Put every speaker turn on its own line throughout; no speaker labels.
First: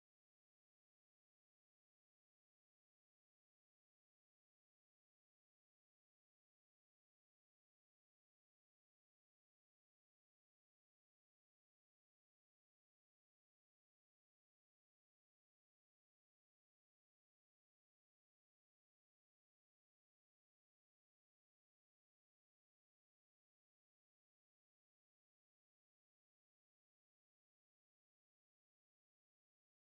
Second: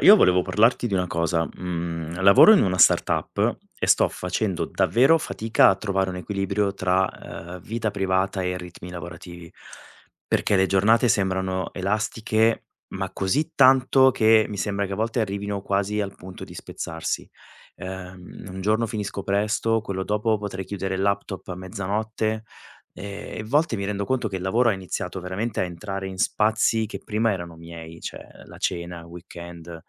Io volevo parlarti di una cosa, lavoro in una startup e sto facendo davvero fatica a trovare un equilibrio tra vita privata e ritmi lavorativi, perché le giornate sembrano elastiche, ma così tanto che mi sembra che a volte arrivino quasi al punto di spezzarsi. Un giorno finisco presto, quello dopo potrei chiudere il laptop a mezzanotte. E a volte mi rendo conto che il lavoro ha iniziato veramente a entrare in spazi che prima erano miei, cioè la cena, il weekend,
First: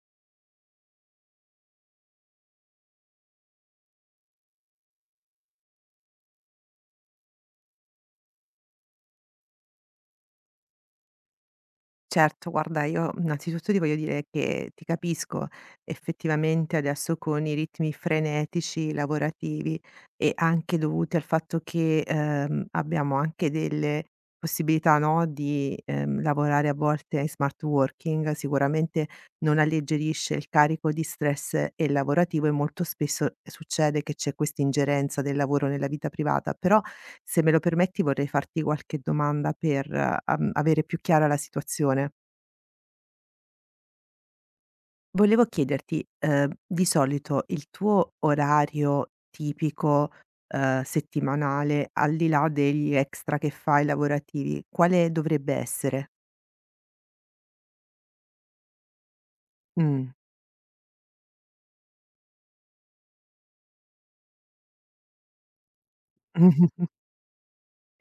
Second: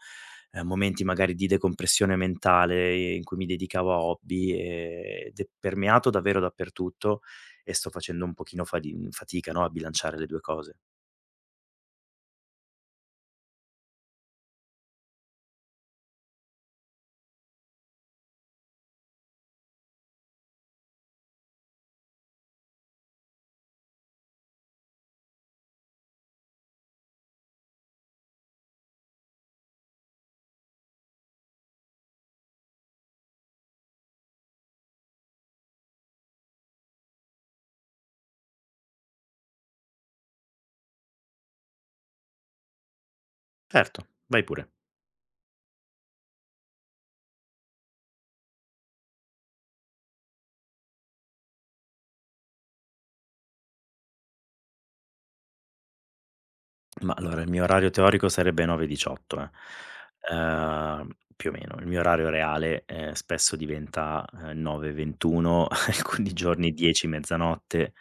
momenti magari di decompressione mentale in cui mi dedicavo a hobby, ed è permeato davvero dappertutto e sto facendo un pochino fadi fatica, no, a bilanciare le 2 cose.
Certo, guarda, io innanzitutto ti voglio dire che ti capisco. Effettivamente adesso con i ritmi frenetici lavorativi e anche dovuti al fatto che, abbiamo anche delle possibilità, no, di, lavorare a volte in smart working, sicuramente non alleggerisce il carico di stress, lavorativo e molto spesso succede che c'è questa ingerenza del lavoro nella vita privata. Però, se me lo permetti, vorrei farti qualche domanda per, avere più chiara la situazione.
Certo, vai pure.
Volevo chiederti, di solito il tuo orario tipico, settimanale, al di là degli extra che fai lavorativi, quale dovrebbe essere?
Ma allora, il mio orario teorico sarebbe 9:18, eh.
Mh.
Ehm, Più o meno. Il mio orario reale, spesso diventa, 9:21, alcuni giorni 10, mezzanotte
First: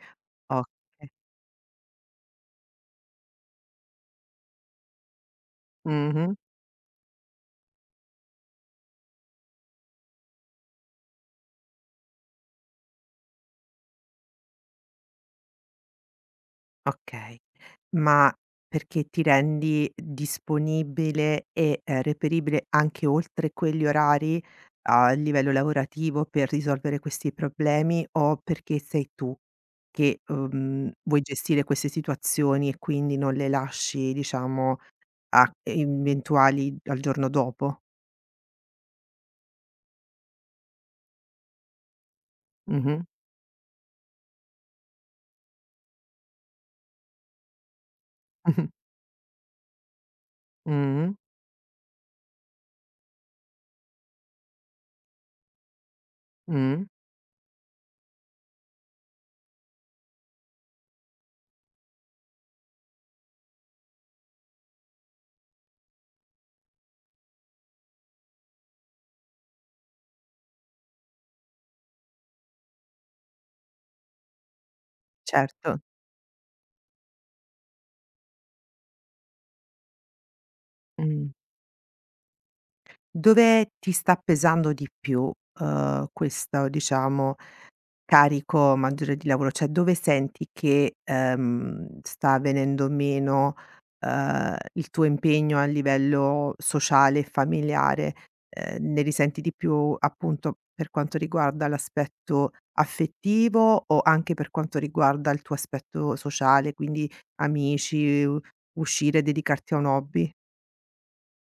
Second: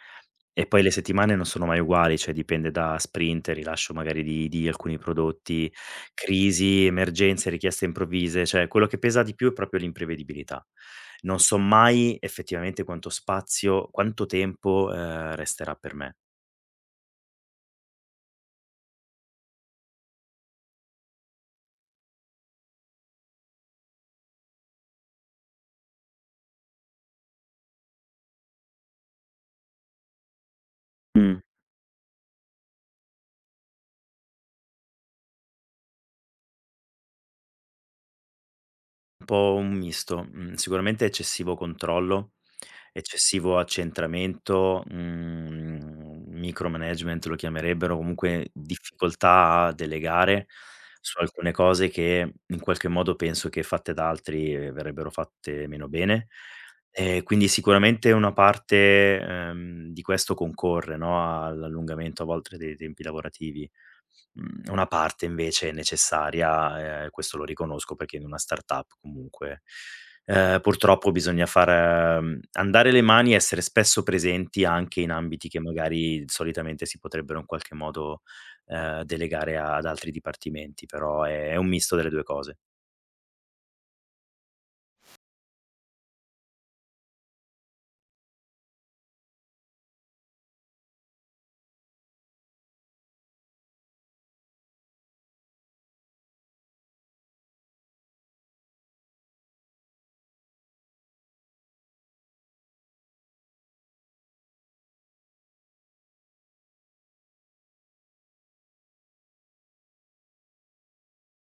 e poi le
Okay.
settimane non sono mai uguali, cioè dipende da sprint, rilascio magari di alcuni prodotti,
Mh-mh.
crisi, emergenze, richieste improvvise, cioè quello che pesa di più è proprio l'imprevedibilità. Non so mai effettivamente quanto spazio quanto tempo resterà per me.
Okay, ma perché ti rendi disponibile e, reperibile anche oltre quegli orari a livello lavorativo per risolvere questi problemi o perché sei tu che, vuoi
Mh.
gestire queste situazioni e quindi non le lasci diciamo a eventuali al giorno dopo?
Un po' un misto, sicuramente eccessivo controllo.
Mh-mh,
Eccessivo accentramento, micromanagement lo chiamerebbero, comunque difficoltà a delegare
mh-mh,
su alcune cose che in qualche modo penso che fatte da altri, verrebbero fatte meno bene.
mh, mh,
Quindi sicuramente una parte, di questo concorre, no, all'allungamento a volte dei tempi lavorativi. Una parte invece è necessaria, questo lo riconosco perché in una startup comunque purtroppo bisogna far andare le mani, e essere spesso presenti anche in ambiti che
certo,
magari solitamente si potrebbero in qualche modo, delegare ad altri dipartimenti, però
mh.
è un misto delle 2 cose.
Dove ti sta pesando di più, questo diciamo carico maggiore di lavoro, cioè dove senti che, sta venendo meno, il tuo impegno a livello sociale e familiare? Ne risenti di più appunto per quanto riguarda l'aspetto affettivo o anche per quanto riguarda il tuo aspetto sociale, quindi amici, u uscire, dedicarti a un hobby?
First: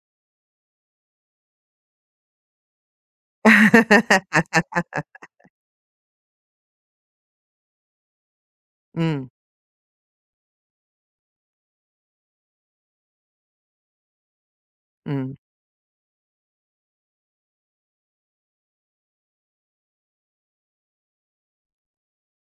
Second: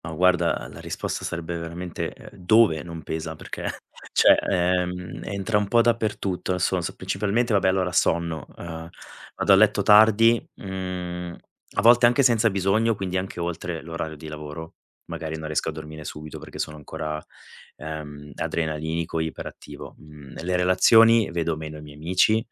No, guarda, la risposta sarebbe veramente, dove non pesa, perché cioè, entra un po' dappertutto. Adesso non so, principalmente vabbè, allora sonno,
Mh,
vado a letto tardi, a volte anche senza bisogno, quindi anche oltre l'orario di lavoro.
mh,
Magari non riesco a dormire subito perché sono ancora, adrenalinico, iperattivo. Mhmm, le relazioni, vedo meno i miei amici.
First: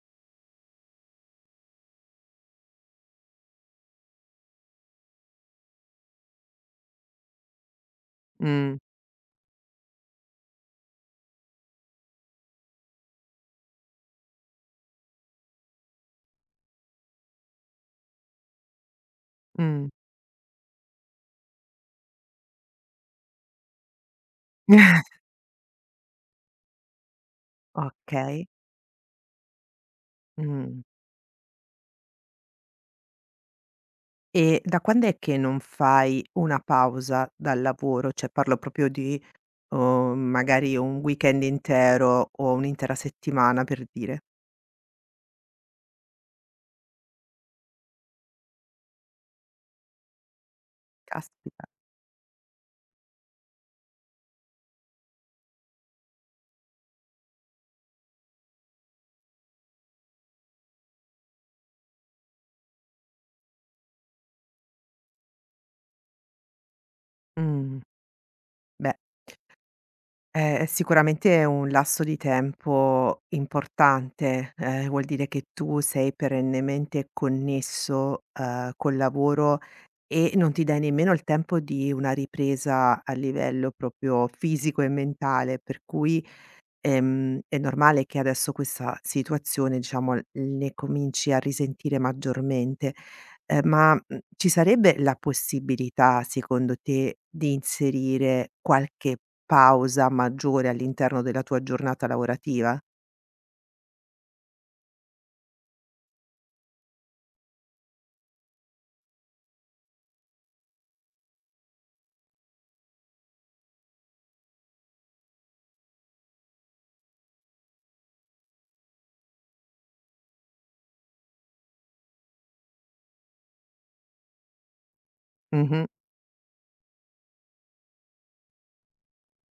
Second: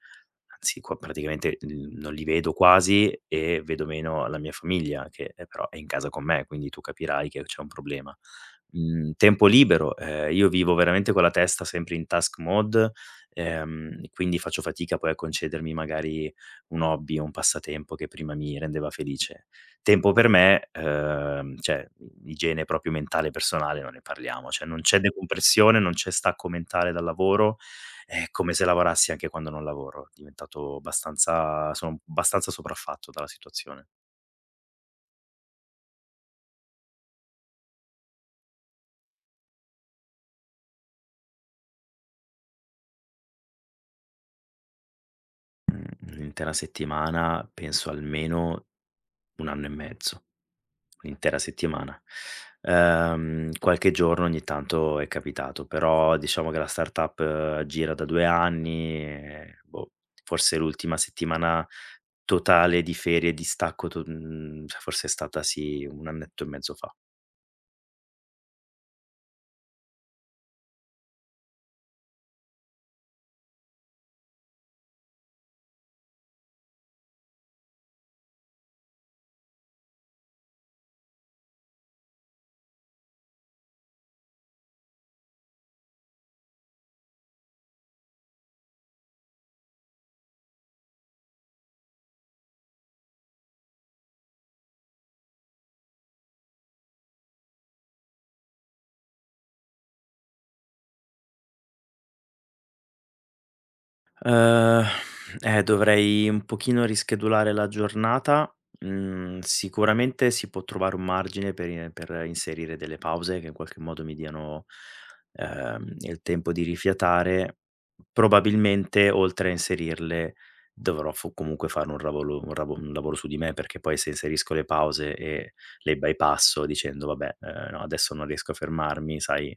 Anzi, qua praticamente, non li vedo quasi e vedo meno la mia famiglia che, però è in casa con me, quindi tu capirai che c'è un problema.
mh,
Tempo libero, io vivo veramente con la testa sempre in task mode, quindi faccio fatica poi a concedermi magari un hobby o un passatempo che prima mi rendeva felice.
mh.
Tempo per me, cioè igiene proprio mentale e personale non ne parliamo, cioè non c'è decompressione, non c'è stacco mentale dal lavoro. È
Okay,
come se lavorassi anche quando non lavoro, è diventato
mh.
abbastanza, sono abbastanza sopraffatto dalla situazione.
E da quand'è che non fai una pausa dal lavoro? Cioè parlo proprio di, magari un weekend intero o un'intera settimana per dire.
Un'intera settimana, penso almeno 1 anno e mezzo, un'intera
Caspita.
settimana. Qualche giorno ogni tanto è capitato, però diciamo che la startup gira da 2 anni e boh, forse l'ultima settimana totale di ferie e di stacco cioè forse è stata sì, 1 annetto e mezzo fa.
Mh, beh, è sicuramente un lasso di tempo importante, vuol dire che tu sei perennemente connesso, col lavoro e non ti dai nemmeno il tempo di una ripresa a livello proprio fisico e mentale, per cui è normale che adesso questa situazione, diciamo, ne cominci a risentire maggiormente. Ci sarebbe la possibilità, secondo te, di inserire qualche pausa maggiore all'interno della tua giornata lavorativa?
Uhm, Dovrei un pochino rischedulare la giornata. Sicuramente si può trovare un margine per inserire delle pause che in qualche modo mi diano, il tempo di rifiatare. Probabilmente oltre a inserirle dovrò fu comunque fare un lavolo un ravo un lavoro su di me, perché poi se inserisco le pause e
Mh-mh,
le bypasso dicendo: "Vabbè, no, adesso non riesco a fermarmi", sai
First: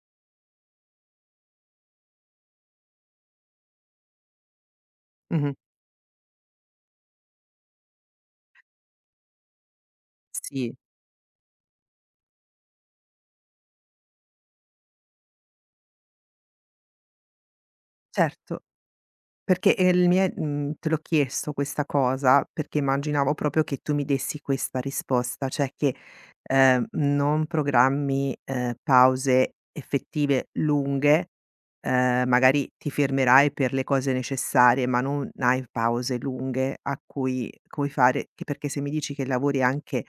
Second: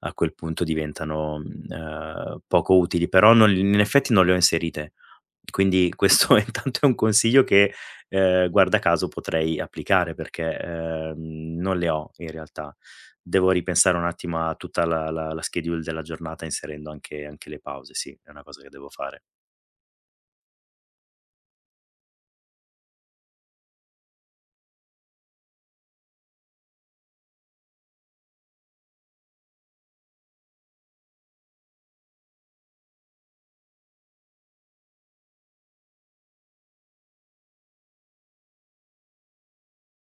a quel punto diventano, poco utili, però non in effetti non le ho inserite.
mh-mh.
Quindi questo intanto è un consiglio che, guarda caso potrei applicare perché,
Sì.
non le ho in realtà. Devo ripensare un attimo a tutta la schedule della giornata inserendo anche le pause, sì, è una cosa
Certo.
che devo fare.
Perché, il mi è mhmm, te l'ho chiesto questa cosa perché immaginavo proprio che tu mi dessi questa risposta, cioè che, non programmi, pause effettive lunghe, magari ti fermerai per le cose necessarie, ma non hai pause lunghe a cui fare che perché se mi dici che lavori anche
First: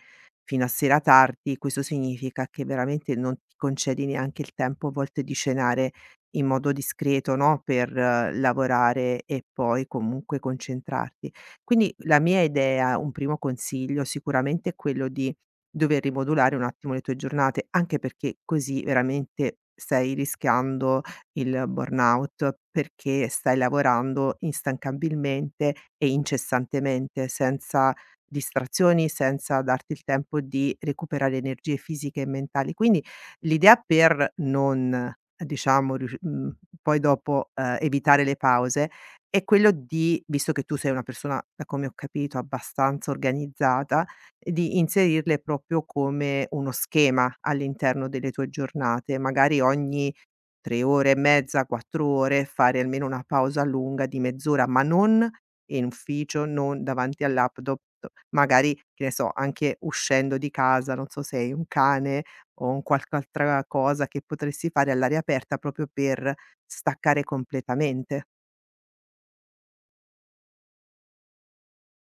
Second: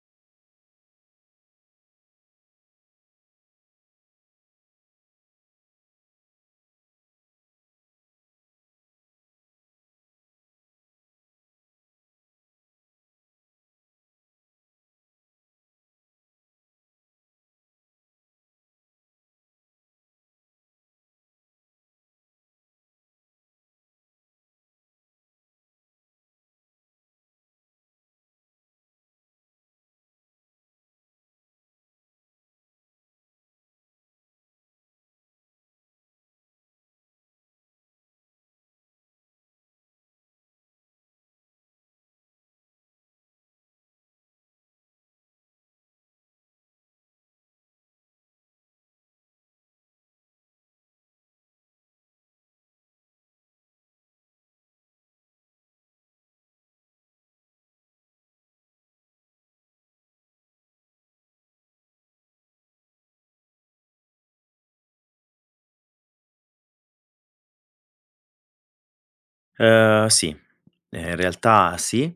fino a sera tardi, questo significa che veramente non ti concedi neanche il tempo a volte di cenare in modo discreto, no, per lavorare e poi comunque concentrarti. Quindi la mia idea, un primo consiglio sicuramente è quello di dover rimodulare un attimo le tue giornate, anche perché così veramente stai rischiando il burnout, perché stai lavorando instancabilmente e incessantemente, senza distrazioni, senza darti il tempo di recuperare energie fisiche e mentali. Quindi l'idea per non, diciamo, poi dopo, evitare le pause è quello di visto che tu sei una persona, da come ho capito, abbastanza organizzata, di inserirle proprio come uno schema all'interno delle tue giornate, magari ogni 3 ore e mezza, 4 ore, fare almeno una pausa lunga di mezz'ora, ma non in ufficio, non davanti al laptop, magari, che ne so, anche uscendo di casa, non so se hai un cane o un qualche altra cosa che potresti fare all'aria aperta proprio per staccare completamente.
Sì, in realtà sì.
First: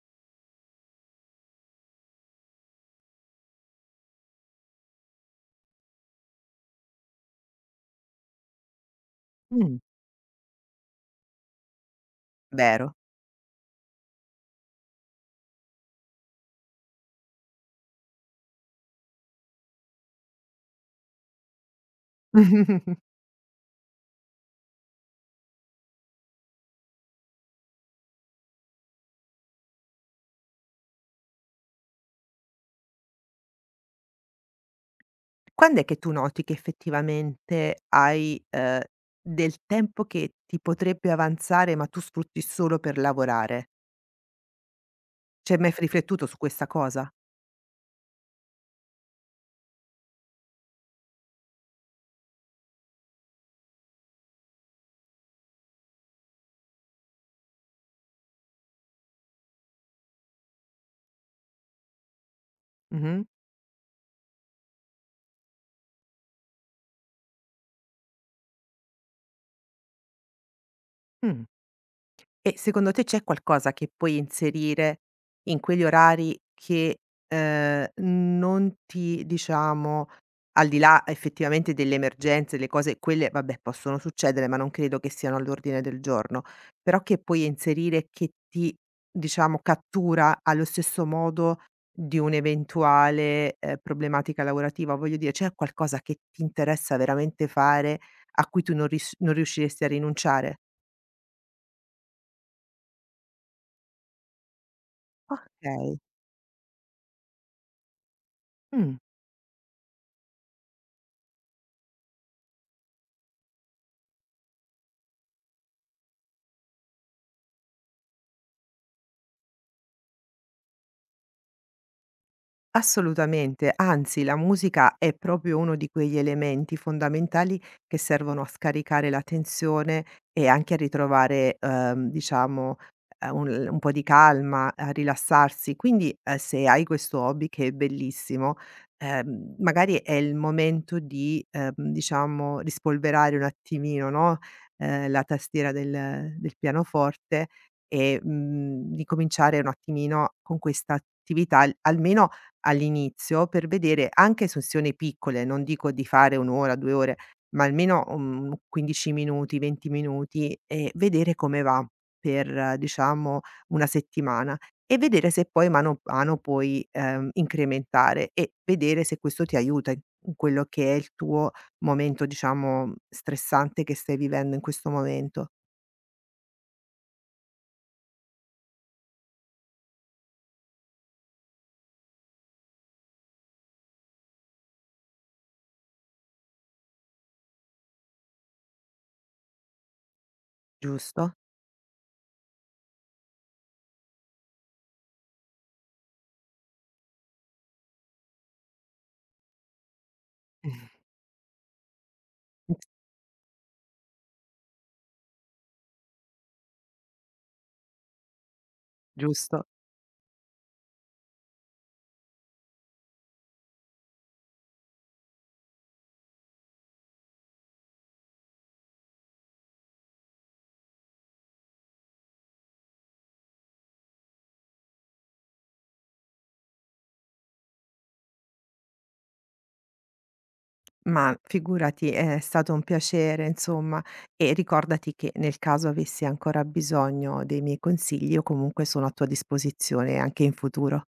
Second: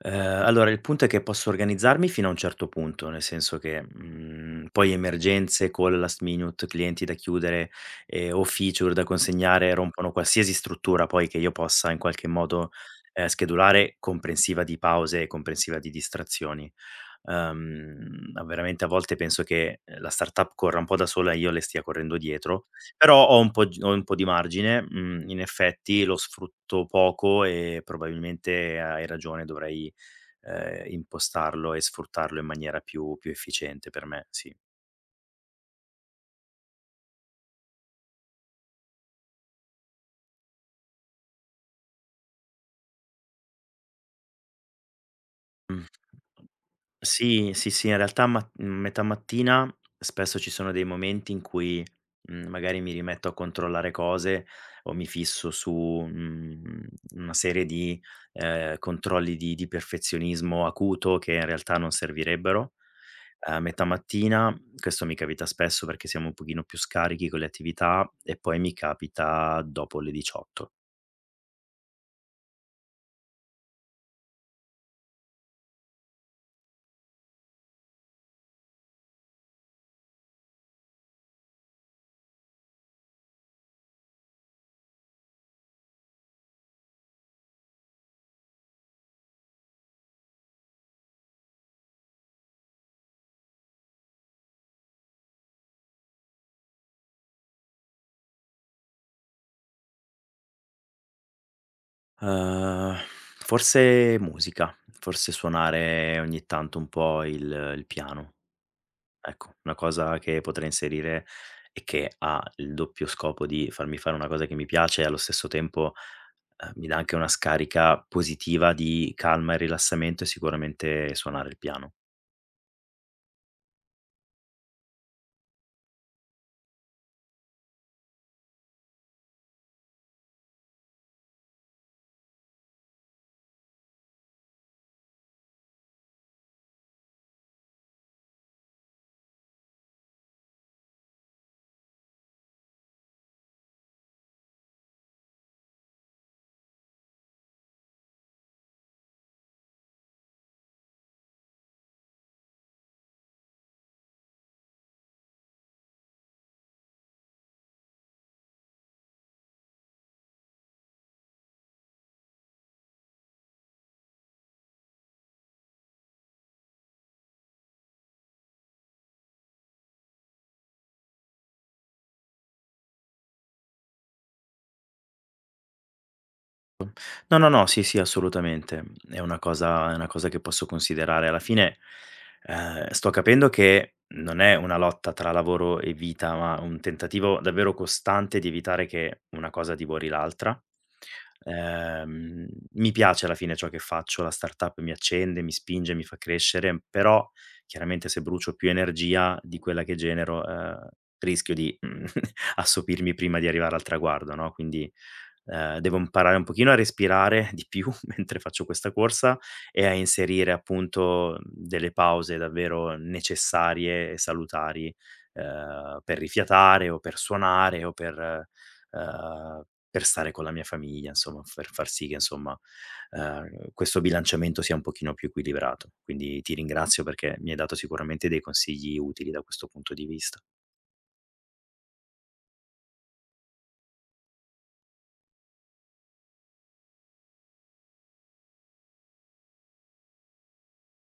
Ehm, allora il punto è che posso organizzarmi fino a un certo punto, nel senso che, poi emergenze, call last minute, clienti da chiudere, o feature da consegnare
Mh.
rompono qualsiasi struttura poi che io possa in qualche modo,
Vero.
schedulare, comprensiva di pause e comprensiva di distrazioni. Veramente a volte penso che, la startup corra un po' da sola e io le stia correndo dietro, però ho un po' g ho un po' di margine, in effetti lo sfrutto poco e probabilmente hai ragione, dovrei, impostarlo e sfruttarlo in maniera più efficiente per me, sì.
Quand'è che tu noti che effettivamente hai, del tempo che ti potrebbe avanzare, ma tu sfrutti solo per lavorare? Ci hai mai f
Mh.
riflettuto su questa cosa?
Sì, sì, sì, in realtà ma metà mattina spesso ci sono dei momenti in cui, magari mi rimetto a controllare cose o mi fisso su, una serie di, controlli di perfezionismo acuto che in realtà non servirebbero.
Mh-mh.
A metà mattina, questo mi capita spesso perché siamo un pochino più scarichi con le attività e poi mi capita dopo le 18.
Mh. E secondo te c'è qualcosa che puoi inserire in quegli orari che, non ti diciamo al di là effettivamente delle emergenze, le cose quelle vabbè possono succedere, ma non credo che siano all'ordine del giorno, però che puoi inserire che ti diciamo cattura allo stesso modo di un'eventuale, problematica lavorativa? Voglio dire, c'è qualcosa che ti interessa veramente fare, a cui tu non riusciresti a rinunciare?
Uhm, Forse musica, forse
Okay.
suonare ogni tanto un po' il piano.
Mh.
Ecco, una cosa che potrei inserire e che ha il doppio scopo di farmi fare una cosa che mi piace e allo stesso tempo, mi dà anche una scarica positiva di calma e rilassamento è sicuramente suonare il piano.
Assolutamente, anzi la musica è proprio uno di quegli elementi fondamentali che servono a scaricare la tensione e anche a ritrovare, diciamo, un po' di calma, a rilassarsi. Quindi, se hai questo hobby che è bellissimo, magari è il momento di, diciamo, rispolverare un attimino, no, la tastiera del pianoforte e, ricominciare un attimino con questa attività, almeno all'inizio per vedere anche sessioni piccole, non dico di fare 1 ora, 2 ore, ma almeno, 15 minuti, 20 minuti e vedere come va per, diciamo, 1 settimana e vedere se poi mano a mano puoi, incrementare e vedere se questo ti aiuta in in quello che è il tuo momento, diciamo, stressante che stai vivendo in questo momento,
No, no, no, sì, sì, assolutamente. È una cosa che posso considerare. Alla fine, sto capendo che non è una lotta tra lavoro e vita, ma un tentativo davvero costante di evitare che una cosa divori l'altra.
giusto?
Ehm, Mi piace alla fine ciò che faccio, la startup mi accende, mi spinge, mi fa crescere, però chiaramente se brucio più energia di quella che genero, rischio di, assopirmi prima di arrivare al traguardo, no, quindi devo imparare un pochino a respirare di più mentre faccio questa corsa
Giusto.
e a inserire appunto delle pause davvero necessarie e salutari, per rifiatare o per suonare o ehm, per stare con la mia famiglia, insomma, per far sì che insomma, questo bilanciamento sia un pochino più equilibrato. Quindi ti ringrazio perché mi hai dato sicuramente dei consigli utili da questo punto di vista.
Ma figurati, è stato un piacere insomma, e ricordati che nel caso avessi ancora bisogno dei miei consigli, io comunque sono a tua disposizione anche in futuro.